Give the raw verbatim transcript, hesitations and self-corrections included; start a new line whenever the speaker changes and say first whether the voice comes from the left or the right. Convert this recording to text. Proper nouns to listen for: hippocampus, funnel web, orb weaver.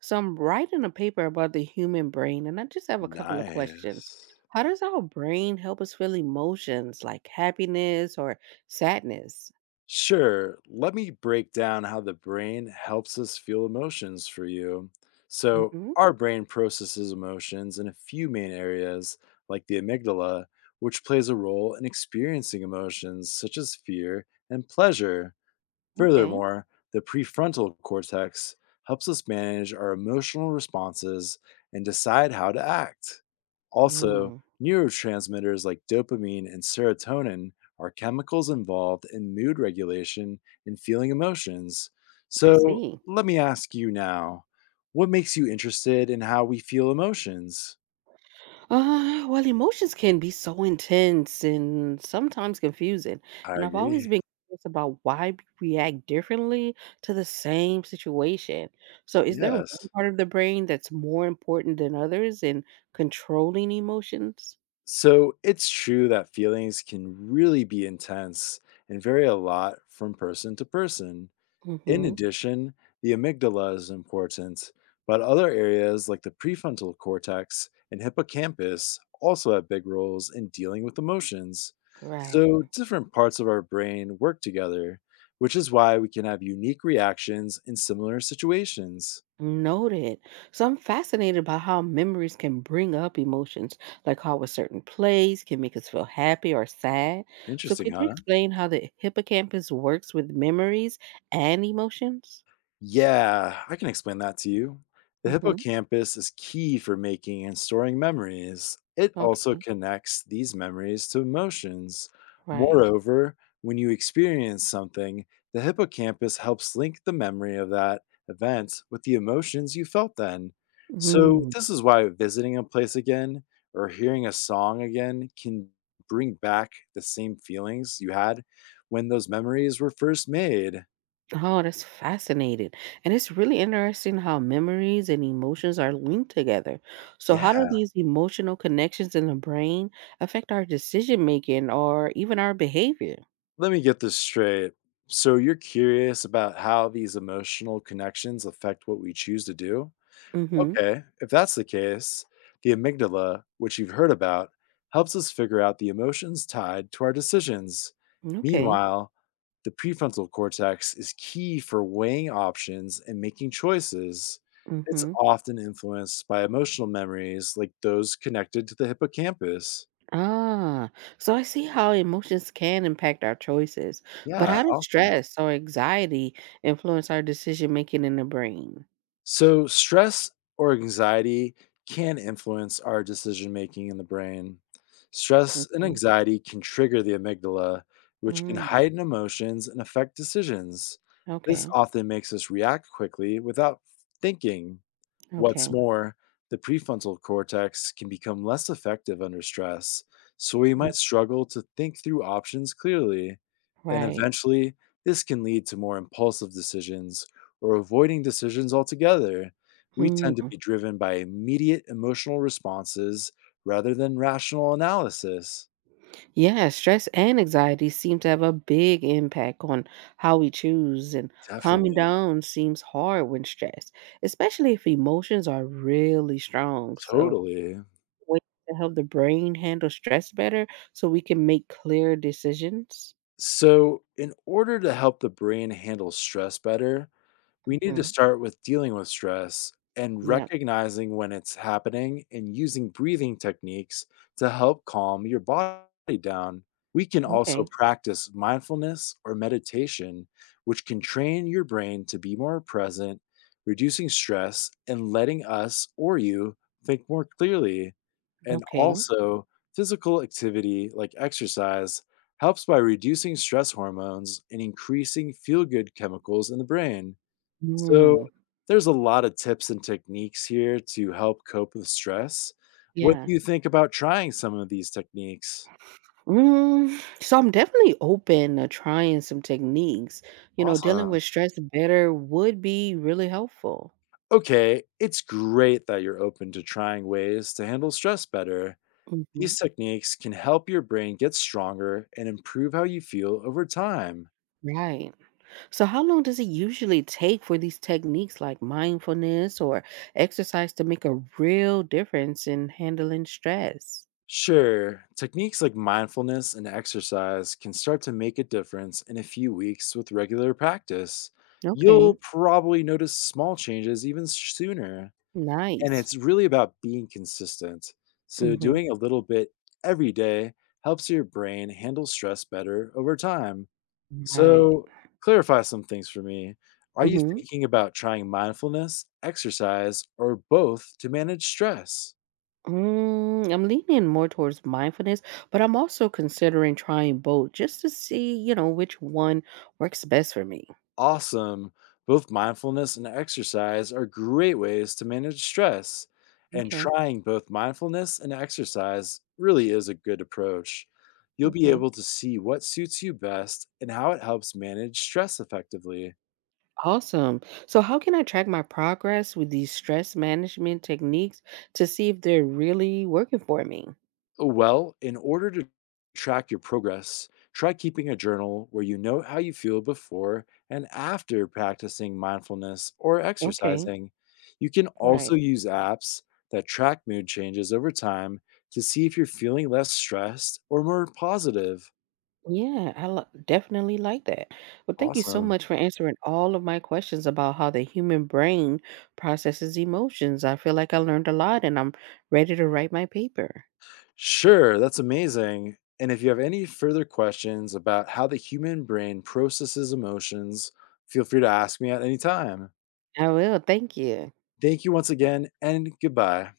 right: So I'm writing a paper about the human brain, and I just have a couple of questions.
left: Nice.
right: How does our brain help us feel emotions like happiness or sadness?
left: Sure. Let me break down how the brain helps us feel emotions for you. So,
right: Hmm.
left: our brain processes emotions in a few main areas, like the amygdala, which plays a role in experiencing emotions such as fear and pleasure.
right: Okay.
left: Furthermore, the prefrontal cortex helps us manage our emotional responses and decide how to act. Also,
right: Mm,
left: neurotransmitters like dopamine and serotonin are chemicals involved in mood regulation and feeling emotions.
right: I
left: So,
right: see.
left: let me ask you now, what makes you interested in how we feel emotions?
right: Uh, well, emotions can be so intense and sometimes confusing.
left: I
right: And I've always
left: agree.
right: been curious about why we react differently to the same situation. So, is there one
left: Yes.
right: part of the brain that's more important than others in controlling emotions?
left: So, it's true that feelings can really be intense and vary a lot from person to person. In
right: Hmm.
left: addition, the amygdala is important, but other areas like the prefrontal cortex and hippocampus also have big roles in dealing with emotions.
right: Right.
left: So, different parts of our brain work together, which is why we can have unique reactions in similar situations.
right: Noted. So I'm fascinated by how memories can bring up emotions, like how a certain place can make us feel happy or sad. So
left: Interesting,
right: could you
left: huh?
right: explain how the hippocampus works with memories and emotions?
left: Yeah, I can explain that to you. The
right: Mm-hmm.
left: hippocampus is key for making and storing memories. It also
right: Okay.
left: connects these memories to emotions.
right: Right.
left: Moreover, when you experience something, the hippocampus helps link the memory of that event with the emotions you felt then. So,
right: Mm.
left: this is why visiting a place again or hearing a song again can bring back the same feelings you had when those memories were first made.
right: Oh, that's fascinating. And it's really interesting how memories and emotions are linked together. So how do
left: Yeah.
right: these emotional connections in the brain affect our decision making or even our behavior?
left: Let me get this straight. So you're curious about how these emotional connections affect what we choose to do?
right: Mm-hmm.
left: Okay, if that's the case, the amygdala, which you've heard about, helps us figure out the emotions tied to our decisions.
right: Okay.
left: Meanwhile, the prefrontal cortex is key for weighing options and making choices. It's
right: Mhm.
left: often influenced by emotional memories like those connected to the hippocampus.
right: Ah, so I see how emotions can impact our choices, but
left: Yeah,
right: how does
left: awesome.
right: stress or anxiety influence our decision making in the brain?
left: So, stress or anxiety can influence our decision making in the brain. Stress and
right: Okay.
left: anxiety can trigger the amygdala, which can
right: Mm,
left: heighten emotions and affect decisions. This
right: okay.
left: often makes us react quickly without thinking. What's
right: Okay.
left: more, the prefrontal cortex can become less effective under stress, so we
right: Mm,
left: might struggle to think through options clearly. And
right: right.
left: eventually, this can lead to more impulsive decisions or avoiding decisions altogether. We tend to
right: Mm.
left: be driven by immediate emotional responses rather than rational analysis.
right: Yeah, stress and anxiety seem to have a big impact on how we choose, and calming
left: Definitely.
right: down seems hard when stressed, especially if emotions are really strong. So,
left: Totally.
right: ways to help the brain handle stress better so we can make clear decisions?
left: So, in order to help the brain handle stress better, we need to
right: Mhm.
left: start with dealing with stress and
right: Yep.
left: recognizing when it's happening and using breathing techniques to help calm your body down. We can also
right: Okay.
left: practice mindfulness or meditation, which can train your brain to be more present, reducing stress and letting us or you think more clearly. And
right: Okay.
left: also, physical activity like exercise helps by reducing stress hormones and increasing feel good chemicals in the brain. So,
right: Mm.
left: there's a lot of tips and techniques here to help cope with stress. What
right: Yeah.
left: do you think about trying some of these techniques?
right: Mm, so I'm definitely open to trying some techniques. You know, dealing
left: Awesome.
right: with stress better would be really helpful.
left: Okay, it's great that you're open to trying ways to handle stress better.
right: Mhm.
left: These techniques can help your brain get stronger and improve how you feel over time.
right: Right. So, how long does it usually take for these techniques like mindfulness or exercise to make a real difference in handling stress?
left: Sure, techniques like mindfulness and exercise can start to make a difference in a few weeks with regular practice. You'll
right: Okay,
left: probably notice small changes even sooner. And
right: nice.
left: it's really about being consistent. So
right: Hmm.
left: doing a little bit every day helps your brain handle stress better over time.
right: Right.
left: So clarify some things for me. Are you
right: Mm-hmm.
left: thinking about trying mindfulness, exercise, or both to manage stress?
right: Mm, I'm leaning more towards mindfulness, but I'm also considering trying both just to see, you know, which one works best for me.
left: Awesome. Both mindfulness and exercise are great ways to manage stress, and
right: Okay.
left: trying both mindfulness and exercise really is a good approach. You'll be
right: Okay.
left: able to see what suits you best and how it helps manage stress effectively.
right: Awesome. So, how can I track my progress with these stress management techniques to see if they're really working for me?
left: Well, in order to track your progress, try keeping a journal where you note how you feel before and after practicing mindfulness or
right: Okay.
left: exercising. You can also
right: Right.
left: use apps that track mood changes over time to see if you're feeling less stressed or more positive.
right: Yeah, I lo- definitely like that. Well, thank you so
left: Awesome.
right: much for answering all of my questions about how the human brain processes emotions. I feel like I learned a lot and I'm ready to write my paper.
left: Sure, that's amazing. And if you have any further questions about how the human brain processes emotions, feel free to ask me at any time.
right: I will. Thank you.
left: Thank you once again, and goodbye.